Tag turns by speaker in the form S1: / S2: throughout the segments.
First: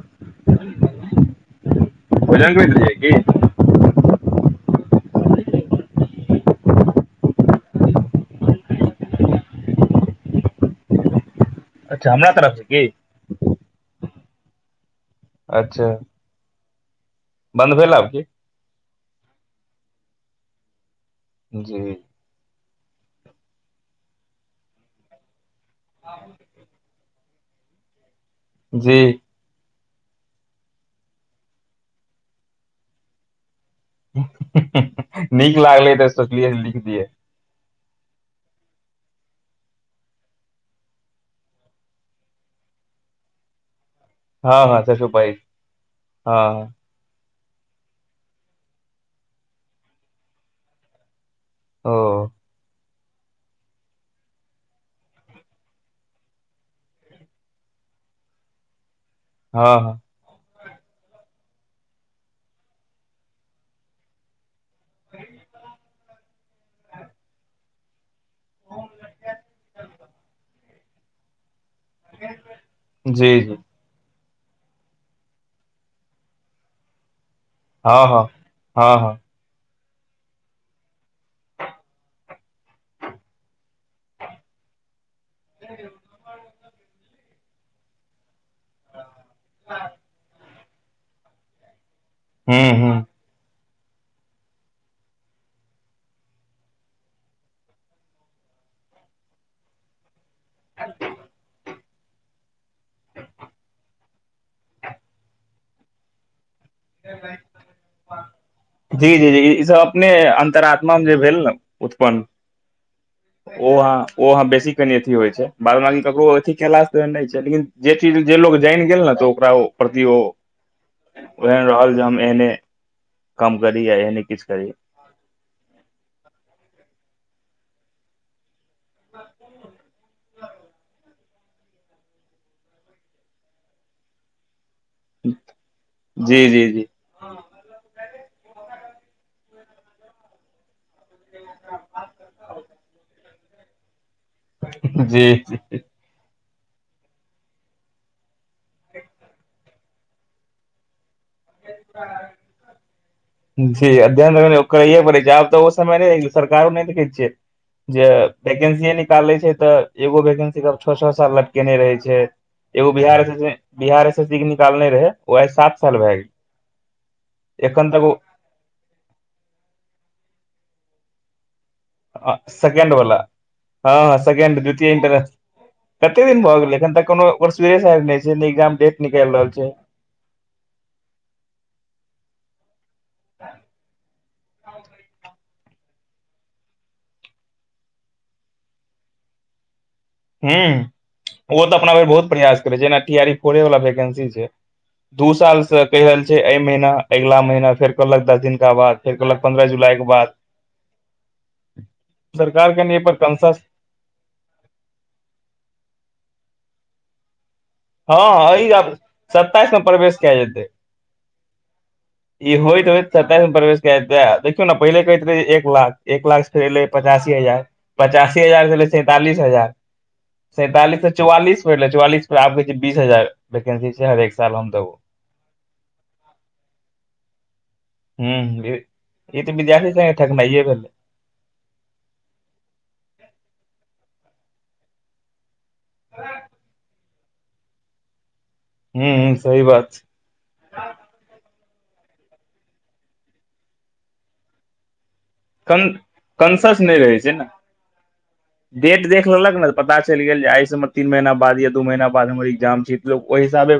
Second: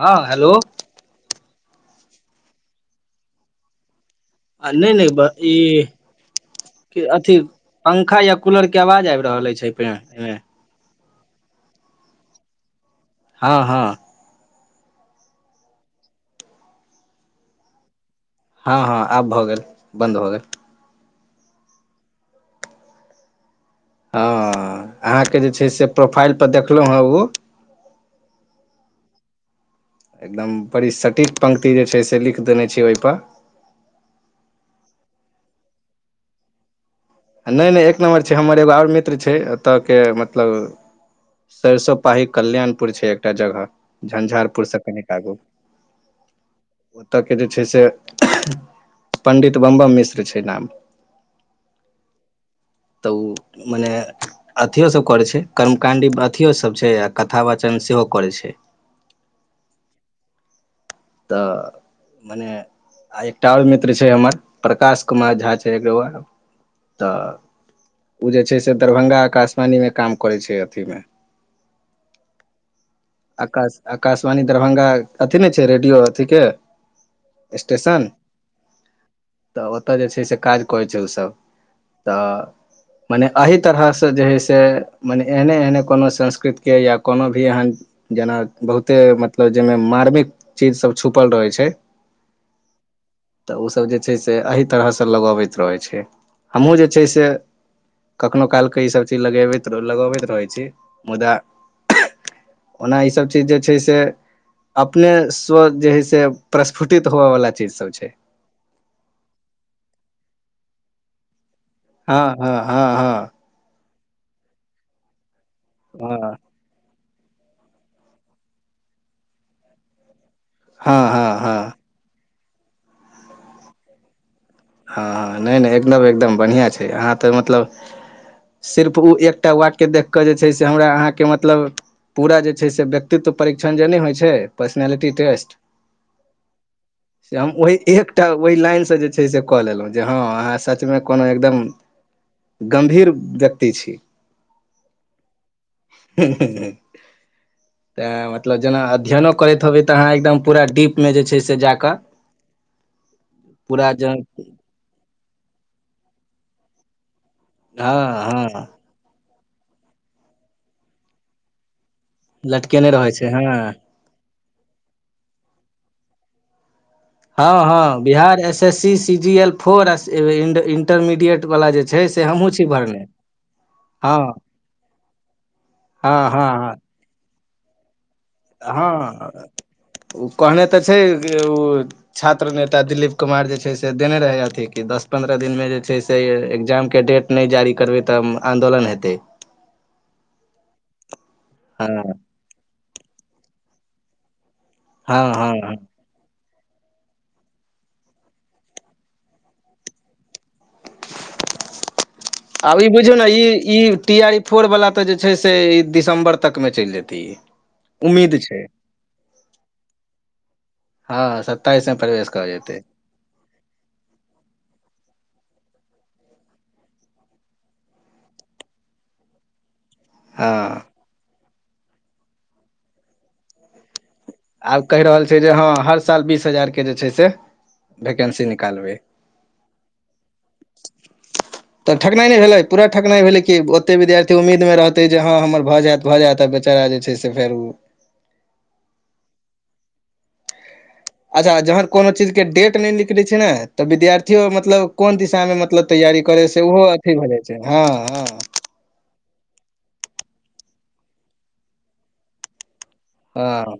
S1: [inaudible] हँ हेलो
S2: ओजा् [inaudible] होइत छै कि
S1: आ नहि नहि बाँकी अथी पंखा या कूलर के आवाज आइब रहल अछि अइ मे
S2: अच्छा हमरा तरफ सँ
S1: हँ हँ
S2: अच्छा बन्द भेल आब की
S1: हँ हँ आब भऽ गेल बन्द भऽ गेल
S2: जी
S1: हँ अहाँके जे छै से प्रोफाइल पर देखलो हँ ओ
S2: जी
S1: एकदम बड़ी सटीक पंक्ति जे छै से लिख देने छीयै ओहि मे
S2: नीक लागले तऽ सोचलियै लिख दियै
S1: नहि नहि एक नम्बर छै हमर एगो आओर मित्र छै एतऽ के मतलब सरिसो पाही कल्याणपुर छै एकटा जगह
S2: हँ
S1: झंझारपुरसँ
S2: हँ सरसो
S1: कनिक
S2: पाही
S1: आगू
S2: हँ हँ
S1: ओतऽ के जे छै से पण्डित बमबम मिश्र छै नाम
S2: ओ
S1: तऽ उ मने अथिओसभ करै छै कर्मकाण्डी अथिओसभ छै आ कथा वाचन सेहो करै छै
S2: हँ
S1: त मने आए एकटा और मित्र छै हमर प्रकाश कुमार झा छै एग त उ जे छै से दरभंगा आकाशवाणीमे काम करै छै अथीमे
S2: ह [inaudible]
S1: आकाश आकाशवाणी दरभंगा अथी नहि छै रेडियो अथी के
S2: हँ
S1: स्टेशन
S2: हँ हँ हँ
S1: तऽ ओतऽ जे छै से काज करै छै ओसभ तऽ मने अहि तरहसँ जे हइ से मने एहने एहने कोनो संस्कृत के या कोनो भी एहन जेना बहुते मतलब जैमे मार्मिक चीज सब छुपल रहै छै
S2: हू हू
S1: तऽ उसभ जे छैय से अही तरहसँ लगबैत रहै छै हमहूँ जे छै से कखनो कालक ईसभ चीज लगेबैत लगबैत रहैत छी मुदा ओना इसब चीज जे छैय से अपनेसँव जे हइ से प्रस्फुटित होवऽवला चीज सब छै
S2: जी जी जी ई सब अपने अंतरात्मा मे जे भेल न
S1: हँ हँ हँ हँ
S2: ओह ओ अहाँ बेसी कनि अथी होइ छै बाद बाकी ककरो
S1: हँ
S2: अथी केला स नहि छै लेकिन जे चीज जे लोग जैन गेल न तऽ ओकरा ओ प्रति ओ
S1: हँ हँ हँ
S2: ओहन
S1: हँ
S2: रहल जे हम एहने काम करी या एहने किछ करी
S1: हँ हँ नहि नहि एकदम एकदम बढ़िआँ छै अहाँ तऽ मतलब सिर्फ ओ एकटा वाक्य देखि कऽ जे छै से हमरा अहाँके मतलब पूरा जे छै से व्यक्तित्व परीक्षण जे नहि होइ छै पर्सनलिटी टेस्ट
S2: जी जी जी
S1: से हम ओहि एकटा ओहि लाइनसँ जे छै से कऽ लेलहुँ जे हँ अहाँ स मे कोनो एकदम गम्भीर व्यक्ति छी
S2: जी जी
S1: तऽ मतलब जेना अध्ययनो करैत हबै तहाँ एकदम पूरा डीप मे जे छै से जाकऽ पूरा
S2: जी
S1: ज
S2: अध्ययन त कहए पर नैया जेब त ओ समय नहि सरकारो नहि देखै छियै जे
S1: हँ हँ
S2: वैकेंसीए निकाले छै तऽ एगो वैकेंसी के छओ छओ साल लटकेने रहे छै
S1: लटकेने
S2: एगो
S1: रहै
S2: बिहार
S1: छै हँ
S2: बिहार एस एस सी के निकालने रहे ओ आइ सात साल भए गेल
S1: हँ
S2: एखन
S1: हँ
S2: तक
S1: Bihar S S C C G L four intermediate वाला जे छै से
S2: हँ
S1: हमहुँ छी
S2: सेकं्ड
S1: भरने
S2: वला हँ सेकं्ड द्वितीय इटरने
S1: हँ
S2: कते दिन
S1: हँ
S2: भऽ
S1: हँ
S2: गेलै एखन तक कोनो ओ सुरे सेरे नहि छै नहि एग्जाम
S1: हँ
S2: डेट निकालि रहल छै
S1: ओ कहने तऽ छै उ छात्र नेता दिलीप कुमार जे छै से देने रहै अथिी कि दस पन्द्रह दिनमे जे छै से एकग्जाम के डेट नहि जारी करबै तऽ आंन्दोलन हेतै
S2: ह ओ तऽ
S1: हँ
S2: अपना भर बहुत प्रयास करै छै जेना टी आ फोरे वालला वैकेंसी छै
S1: हँ
S2: दू
S1: हँ
S2: साल
S1: हँ
S2: से कहि रहल छै एहि महिीना अगिला महिीना फेर कहलक दस दिनका बाद फेर कहलक पन्द्रह जुलाई के बाद सरकार
S1: अब ई
S2: कनि एहि पर
S1: बुझियौ ने ई
S2: कंसस
S1: ई टी आरी फोर वला तऽ जे छै से ई दिसम्बर तकमे चलि जेतै उम्मीद
S2: हँ
S1: छै
S2: [unintelligible] सत्ताइस मे प्रवेश कए जेतै
S1: हँ सत्ताइस मे प्रवेश कर
S2: ई होइत होय सताइस मे प्रवेश कए द देखियौ ने पहिले कहैत रहै एक लाख एक लाख से फेर एलै पचासी हजार पचासी हजार से रलय सैंतालिस हजार
S1: हँ
S2: सैंतालिस से चौवालीस पर ले चौवालीस पर आ बीस हजार वंसी हर
S1: आब केह रहल छै जे हँ हर साल बीस हजार के जे छै से
S2: हु
S1: वैकेंसी निकालबै
S2: ई तऽ विद्यार्थी स ठकनाइए भेलै
S1: तऽ ठकनाइ नहि भेलै पूरा ठकनाइ भेलै कि ओते विद्यार्थी उम्मीद पर ते जे हँ हमर भऽ जायत भऽ जायत आ बेचारा जे छै से फेर
S2: हू सही बात छै
S1: अच्छा जहन कोनो चीजके डेट नहि निकलैत छै ने तऽ विद्यार्थियो मतलब कोन दिशामे
S2: कन
S1: मतलब तैयारी करै से
S2: कंसस
S1: ओहो
S2: नहि
S1: अथी
S2: रहै ने
S1: भेलै छै हँ
S2: डेट देख लेलक ने तऽ पता चलि गेल जे आइसँ हम तीन महिना बाद या दू महीना बाद हमर एग्जाम छैये ओह
S1: हँ
S2: हिसाबे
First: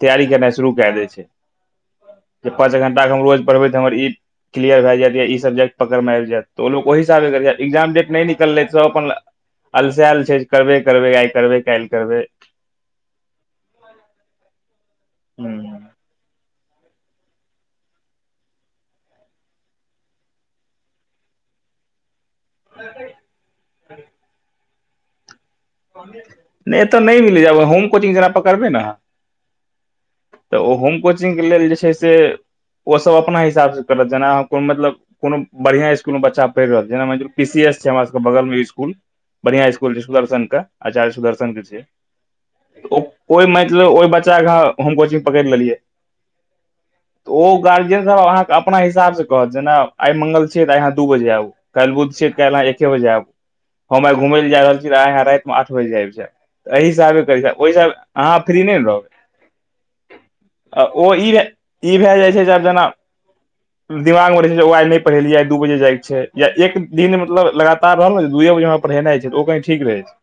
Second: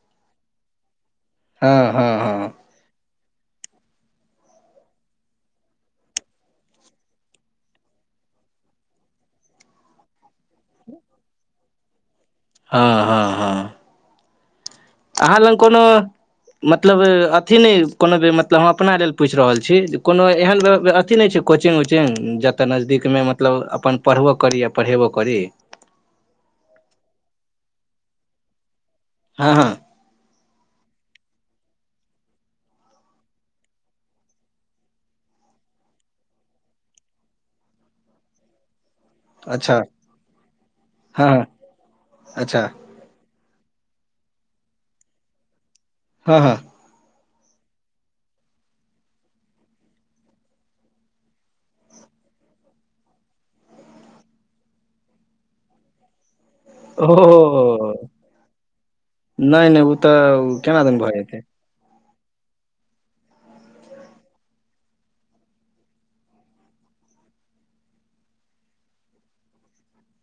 S2: तैयारी करनाइ शुरू कए देै छै
S1: हँ हँ हँ हँ
S2: जे पाँच घंटा के हम रोज पढ़बैत त हमर ई क्लियर भए जाय या ई सब्जेक्ट पकड़मे आबि जायतऽ ओ लोक ओहि हिसाबे ए्जाम डेट नहि निकलै त अपन अलसाल छै करबे करबै आइ करबै काल्हि करबै
S1: हँ हँ हँ अहाँ
S2: हूँ
S1: लग कोनो मतलब अथी नहि कोनो बेर मतलब हम अपना लेल पूछि रहल छी जे कोनो एहन अथी नहि छै कोचिग उचिग जतऽ नजदीकमे मतलब अपन पढ़बो करी आ पढ़ेबो करी
S2: एतय नहि तऽ नहि मिलै होम कोचिंग जेना करबै ने
S1: हँ
S2: तऽ ओ होम कोचिंगके लेल जे छै से ओसभ अपना हिसाबसँ करत जेना अहाँ को मतलब कोनो बढ़िआँ इसकुलमे बच्चा पढ़ि रहल छै जेनानि पी सी एस छै हमर सबके बगलमे इसकुल बढ़िआँ
S1: अच्छा
S2: इस्कुल छै सुदर्शनक के आचार्य
S1: हँ हँ
S2: सुदर्शनक के
S1: अच्छा
S2: छियै कोहि मतलब ओहि बच्चाके हम कोचिंग पकेड़ लेलियै
S1: हँ
S2: तऽ ओ गार्जियन सब अहाँके अपना हिसाब से कहत जेना आइ मंगल छियै तऽइ अहाँ दू बजे काल्हि बुध छै, काल्हि अहाँ एकके बजे आब। हम आइ घुमय लए जा रहल छी आँ रातमे आठ बजे आयब जा एहि हिसाबे कर जा ओहि,
S1: ओ
S2: अहाँ फ्री नहि नए होलो
S1: नहि नहि ओ तऽ केना दिन भए जेतै
S2: ई भए जाइ छै जे आब जेना दिमाग मे रहै छै ओ आइ नहि पढ़ेलिय आ दू बजे जाइके छै या एक दिन मतलब लगातार रहल ने दूए बजे पढ़ेनाइ छै तऽ ओ कहि ठीक रहै छै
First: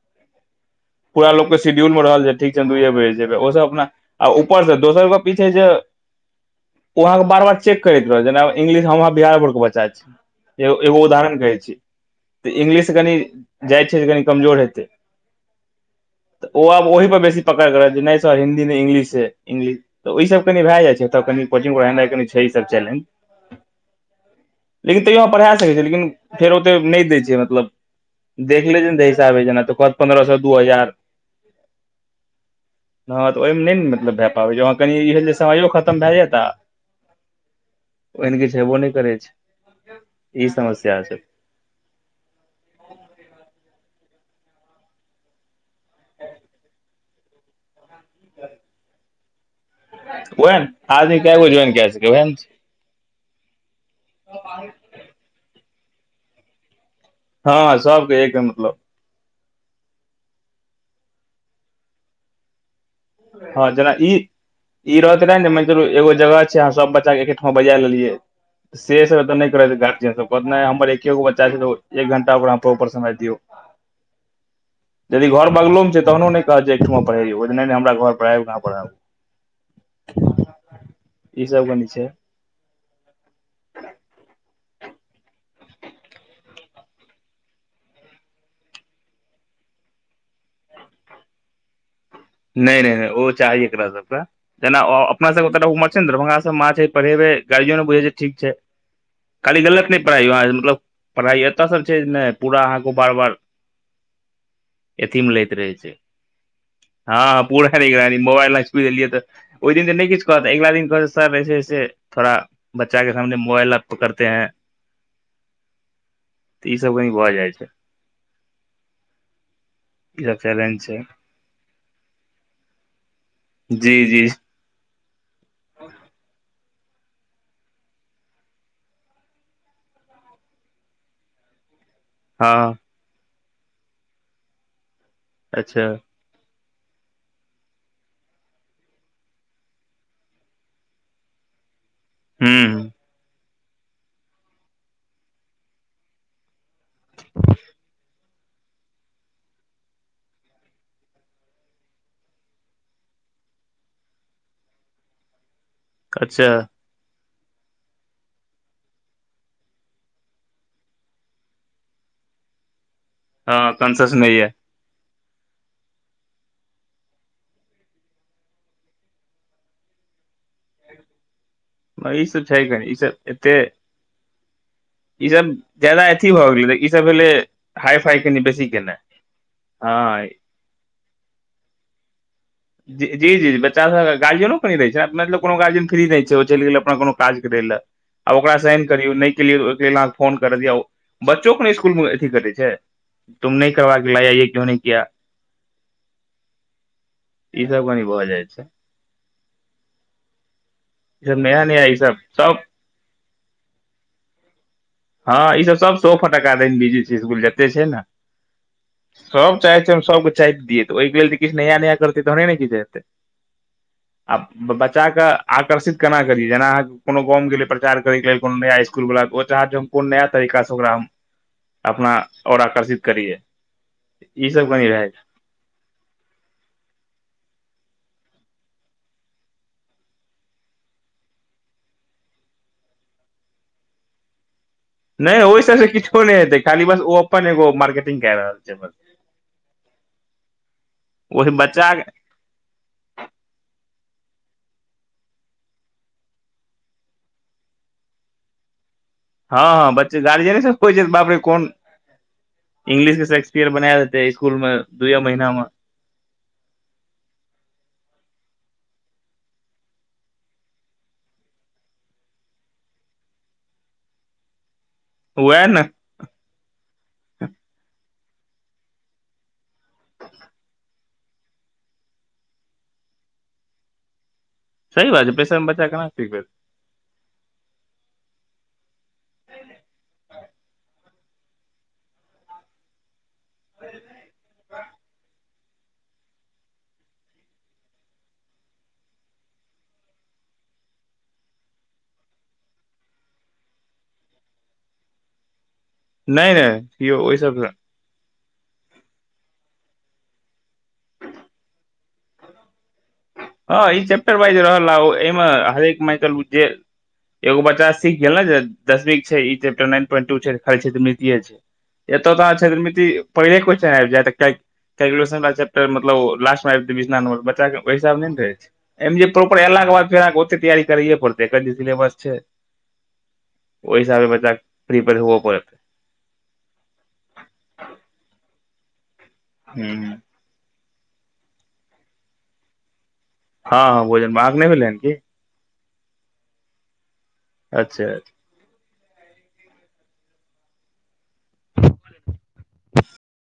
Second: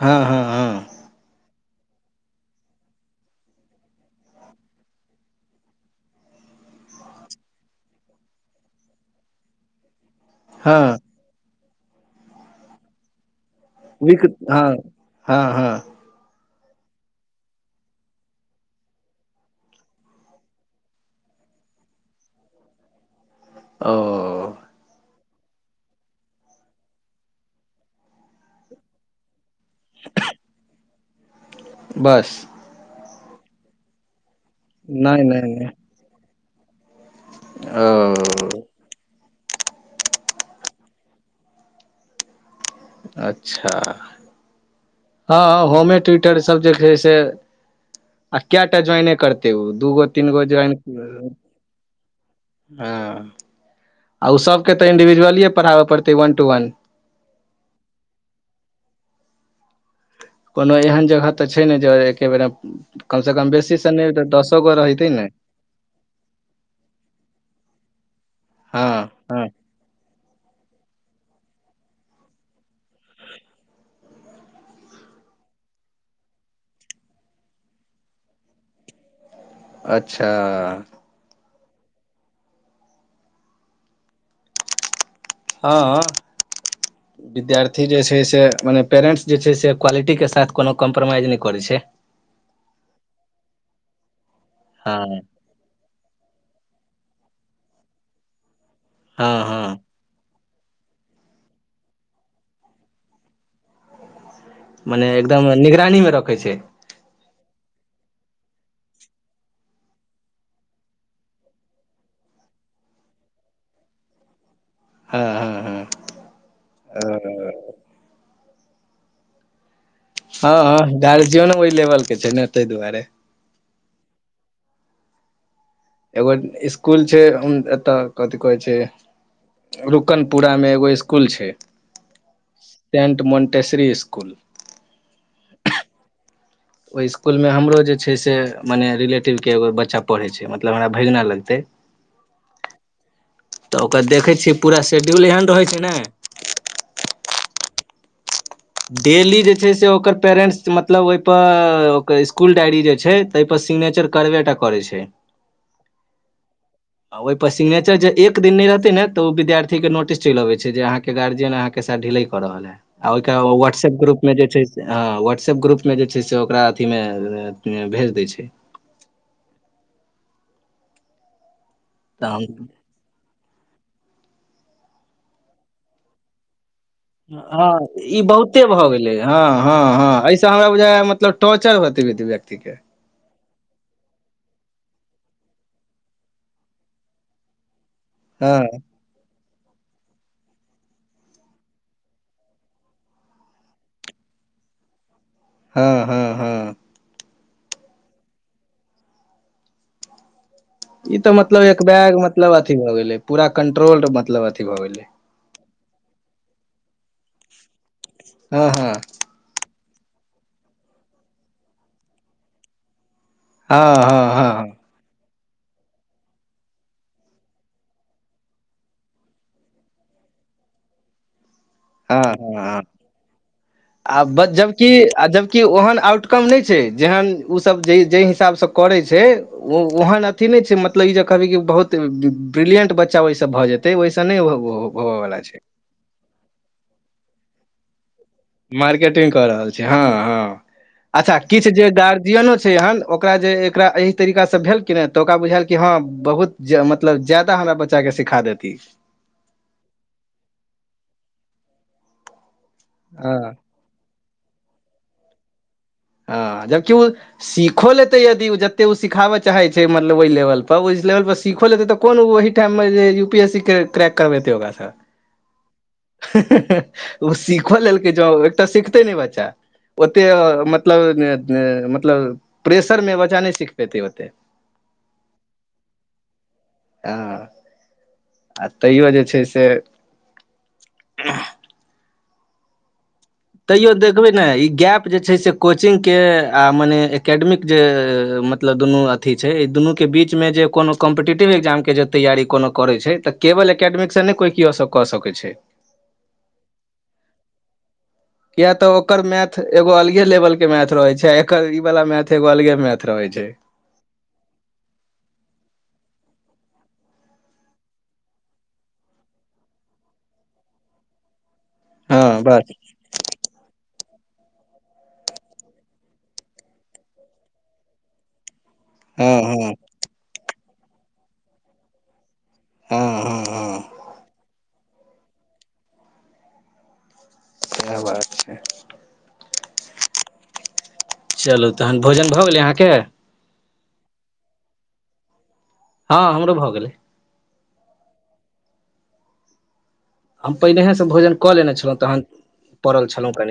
S1: हँ हँ हँ
S2: पूरा लोक के शिड्यूल मे रहल छै ठीक छै दूए बजे जेबै। ओ सब ऊपर से दोसर के पीछे जे ओ अहाँके बार बार चेक करैत रह जेना इंग्लिश हमहाँ बिहार बोर्ड के बच्चा छी एगो
S1: हँ
S2: एगो उदाहरण कहै छी तऽ इंग्लिश कनि जाइ छियै
S1: विक
S2: कमजोर
S1: हँ
S2: हेतै
S1: हँ हँ
S2: तऽ ओ आब ओहि पर बेसी पकड़ के रहै छै नहि सर हिन्दी नहि इंग्लिश छै तऽ ओहिसभ कनि भए जाइ छै। ए तऽ कनि कोचिंग जेनाइ कनि छै ईसभ चैलेंज
S1: ओ
S2: लेकिन तैयो पढ़ा [unintelligible] लेकिन फेर ओते नय दै छै मतलब देखले थि ने साब पर पन्द्रह सए दू हजार
S1: बस
S2: हँ तऽ ओई मे नय ने मतलब भए पाबै छै वह कनि ई
S1: नहि
S2: भेल जे
S1: नहि
S2: समाइयो
S1: नहि
S2: खतम भए जायता ओहेन किछ
S1: ओ
S2: हेबो नय करै छै, ई समस्या छै
S1: अच्छा हँ, हँ, होमे ट्विटर सब जे छै से, आ कए टा ज्वाइने करत एगो दूगो तीन गो
S2: ओएह ने
S1: ज्वाइन
S2: आदमी कए गो ज्वाइन कए सकै ओएह ने छै
S1: हाँ आ उ सभके तऽ इंडिविजुअलिए पढ़ाब पड़तै वन टू वन
S2: हँ सबके एक दम मतलब
S1: कोनो एहन जगह तऽ छै नय जे एके बेर, मे कम से कम
S2: हँ
S1: बेसी स नय दसो गो रहते ने
S2: एगो, एगो जगह छैह अहाँ सब बच्चा के एके ठांव बजाए लेलियए।
S1: हँ
S2: सेस त
S1: हँ
S2: नए करेय गार्जियन सब पर नए हमर एकेगो बच्चा छै त ओ एक घंटा ओकरा प्रोपर समय दियऔ यदि घर बगलो मे छै तहनो नय कहत जे एक ठमा पढ़ेयौ, ओय नए नए हमरा प्र उऊह पड़ [unintelligible]
S1: अच्छा
S2: ई सब कनी छै
S1: हाँ अ
S2: [inaudible]
S1: विद्यार्थी जे छै से मने पेरेन्ट्स जे छै से क्वालिटी के साथ कोनो कम्प्रोमाइज नय करै छै
S2: नय नय नय ओ चाही एकरा सबके, जेना
S1: हँ
S2: ओ अपना सबके त म ने दरभंगा मा ह पे गार्जियनो बुझे छै ठीक छै [unintelligible]
S1: हँ
S2: खाली
S1: हँ
S2: गलत नहि पढ़ाइयौ मतलब पढ़ाइ एतय सब छै नय पूरा अहाँके बार बार
S1: मने
S2: अथी मे
S1: एकदम
S2: लैत रहै छै
S1: निगरानी मे रखै छै
S2: हँ ह पूरा निगरानी मोबइल न छुए देलिये तऽ ओहि दिन तऽ नय किछु कहत अगिला दिन कहत सर ऐसे ऐसे थोड़ा बच्चा के सामने मोबाइल आप पकर ते हैं
S1: हँ हँ हँ
S2: तिऽ ईसभ कनि भऽ जाइ छै ई सब
S1: हँ
S2: चैलेंज
S1: हँ
S2: छै
S1: गार्जियनो ओय लेवल के छै ने तैय दुआरे
S2: जी जी
S1: एगो ईस्कूल छै उ एतय कथि कहै छै रुकन पुरा मे एगो ईस्कुल छै
S2: हँ
S1: टेंट मोंटेसरी ईस्कुल
S2: अच्छा
S1: ओय इसकुल मे हमरो जे छै से मने रिलेटिवके एगो बच्चा पढ़ैत छै मतलब हमरा भैगना लगतै
S2: हूं
S1: तऽ ओकरा देखै छियै पूरा शेड्यूल एहन रहैत छै ने डेली जे छै से ओकर पेरेन्ट्स मतलब ओयप ओकर इसकुल डायरी जे छै तैय पर सिग्नेचर करबे टा करै छै
S2: कच्छा
S1: आ ओयप सिगनेचर जे एक दिन नै रहतै ने तऽ ओ विद्यार्थे के नोटिस चलि अबै छै जे अहाँके गार्जियन अहाँ के साथ ढिलैय कऽ रहल है आ ओयके
S2: हँ
S1: व्हाट्सऐप
S2: कॉन्सस
S1: ग्रुप मे
S2: नहि
S1: जे
S2: ये
S1: छै हँ व्हाट्सएप ग्रुपमे जे छै से ओकरा अथीमे भेज दै छै
S2: म ई
S1: तऽ हम
S2: सब छै कनी ईसभ एते ई सब ज्यदा अथी भऽ गेलै इ
S1: हँ ई बहुते भऽ गेलै हँ हँ हँ ऐ हमरा बुझा मतलब टॉर्चर [unintelligible] व्यक्ति के
S2: जी जी जी बच्चा गार्जियनो कनि रहै छै अपना सऽ कोनो गार्जियन फ्री नै छै ओ चलि गेल अपना कोनो काज करै लए आब ओकरा
S1: हँ
S2: साइन करियौ नहि केलियौ तऽ ओइकेँ लेल अहाँकेँ फोन करत य बच्चोकेँ नै इसकुलमे अथी करैत छै [unintelligible]
S1: हँ हँ हँ
S2: ई सब कनी भऽ जाइ छै
S1: ई तऽ
S2: सब
S1: मतलब
S2: नया नया ई
S1: एकबैग
S2: सब
S1: मतलब
S2: सब
S1: अथी भए गेले पूरा कंट्रोल मतलब अथी भए गेले
S2: हँ ई सब सब सए फटकका द बिजी छै इसकुल जते छै न
S1: हँ हँ
S2: सभ चाहै छै हम सभ केँ चाइप दियै तऽ ओइकेँ लेल तऽ किछ नया नया करतै तहने नऽ किछ हेतै
S1: हँ हँ
S2: आ
S1: हँ
S2: बच्चा कऽ आकर्षित केना करी जेना अहाँ कोनो गाँव मे गेले प्रचार करय केँ लेल कोनो नया इस कुल वला ओ चाहत जे हम कोन नया तरीका सऽ ओकरा हम अपना
S1: हँ हँ
S2: ओर
S1: हँ
S2: आकर्षित करियै
S1: आ
S2: ई
S1: बज
S2: सब कनि
S1: जबकी
S2: रहै
S1: आ जब केँ ओहन आउटकम नहि छै जेहन ओसभ जाय जाय हिसाबसँ करै छै ओ ओहन अथी नहि छै मतलब ई जे कहबै कि बहुत ब्रिलिंट बच्चा ओइस भऽ जेतै ओइस नहि होवयवला
S2: नहि
S1: छै
S2: ओए सब स किछो नहि हेते खाली बस ओ अपन एगो मार्केटिंग कै रहल छै बस
S1: मार्केटिंग कऽ रहल छै हँ हँ अच्छ
S2: ओहि
S1: किछ
S2: बच्चा
S1: जे गार्जियनो छै एहन ओकरा जे एकरा एहि तरीकासँ भेल कि न तऽ ओकरा बुझायल कि हँ बहुत मतलब जादा हमरा चा केँ सिखा देती
S2: हँ बच्चे गार्जियने सब केँ बाप रे कोन [inaudible] इंग्लिश केँ
S1: हँ
S2: शेक्सपियर बना दे जे इसकुल में दुयौ महीना म
S1: हँ जबकि ओ सीखो लेतै यदि जतेक ओ सिखाबय चाहै छै मतलब ओहि लेवलपर ओहि लेवल पर सीखो लेतै तऽ कोन ओहि टाइम मऽ जे U P S C track करबेते ओकरा सऽ
S2: वैह नऽ
S1: [unintelligible] ओ सिखो लेलकै जोउ एकटा सिखतै नै बच्चा ओते मत [unintelligible] मतलब प्रेशर मे बच्चा नहि सीख पेतै ओते
S2: सही बात छै प्रेशर म बच्चा केना सिखबै
S1: आ [inaudible] तैयो जे छै से [inaudible] [unintelligible] तैयो देखबे नै इ गैप जे छै से कोचिंग केँ आ मने एकेडमिक जे म तलब दुनू अथी छै दुनू केँ बीचमे जे कोनो कम्पीटेटिव एग्जाम केँ जे तैयारी कोनो करै छै तऽ केवल एकेडमिकसँ नहि कोइ केओ सभ कऽ सकै छै
S2: नै नै यौ ओइ सबसँ
S1: किया तऽ ओकर मैथ एगो अलगे लेवल केँ मैथ रहै छै आ एकर इ बला मैथ एगो अलगे मैथ रहै छै
S2: हँ ई चैप्टर वाइज रहल एहिमे हरेक [unintelligible] जे एगो बच्चा सीख गेल ने जे दशमीसँ छै ई चैप्टर नाइन पॉइंट टू सँ छै खाली क्षेत्रमितिसँ छै एत
S1: हँ
S2: तऽ अहाँ
S1: बस
S2: क्षेत्रमिति पहिले क्वेस्चन आब जैत [inaudible] कैलकुलन चैपटर मतलब लास्ट मे आब नंबर बच्च इस सब नै रह छै ऐ में
S1: हँ
S2: जे प्रॉपर
S1: हँ
S2: ऐला केँ बाद फेर ओते तैयारी कर पड़तै एक जे सीेलेबस छै
S1: हँ हँ हँ
S2: [inaudible] ओए हिसाबे बच्चाक प्रीपेयर होबऽ पड़त
S1: [unintelligible]
S2: [unintelligible]
S1: चलू तहन भोजन भऽ गेलै अहाँके
S2: हँ हँ भोजन आहक के नय भेलै हनकि
S1: हँ हमरो भऽ गेलै
S2: अच्छा अच्छा
S1: हम पहिनेहे सँ भोजन कऽ लेने छलौं तहन पड़ल छलौं कनि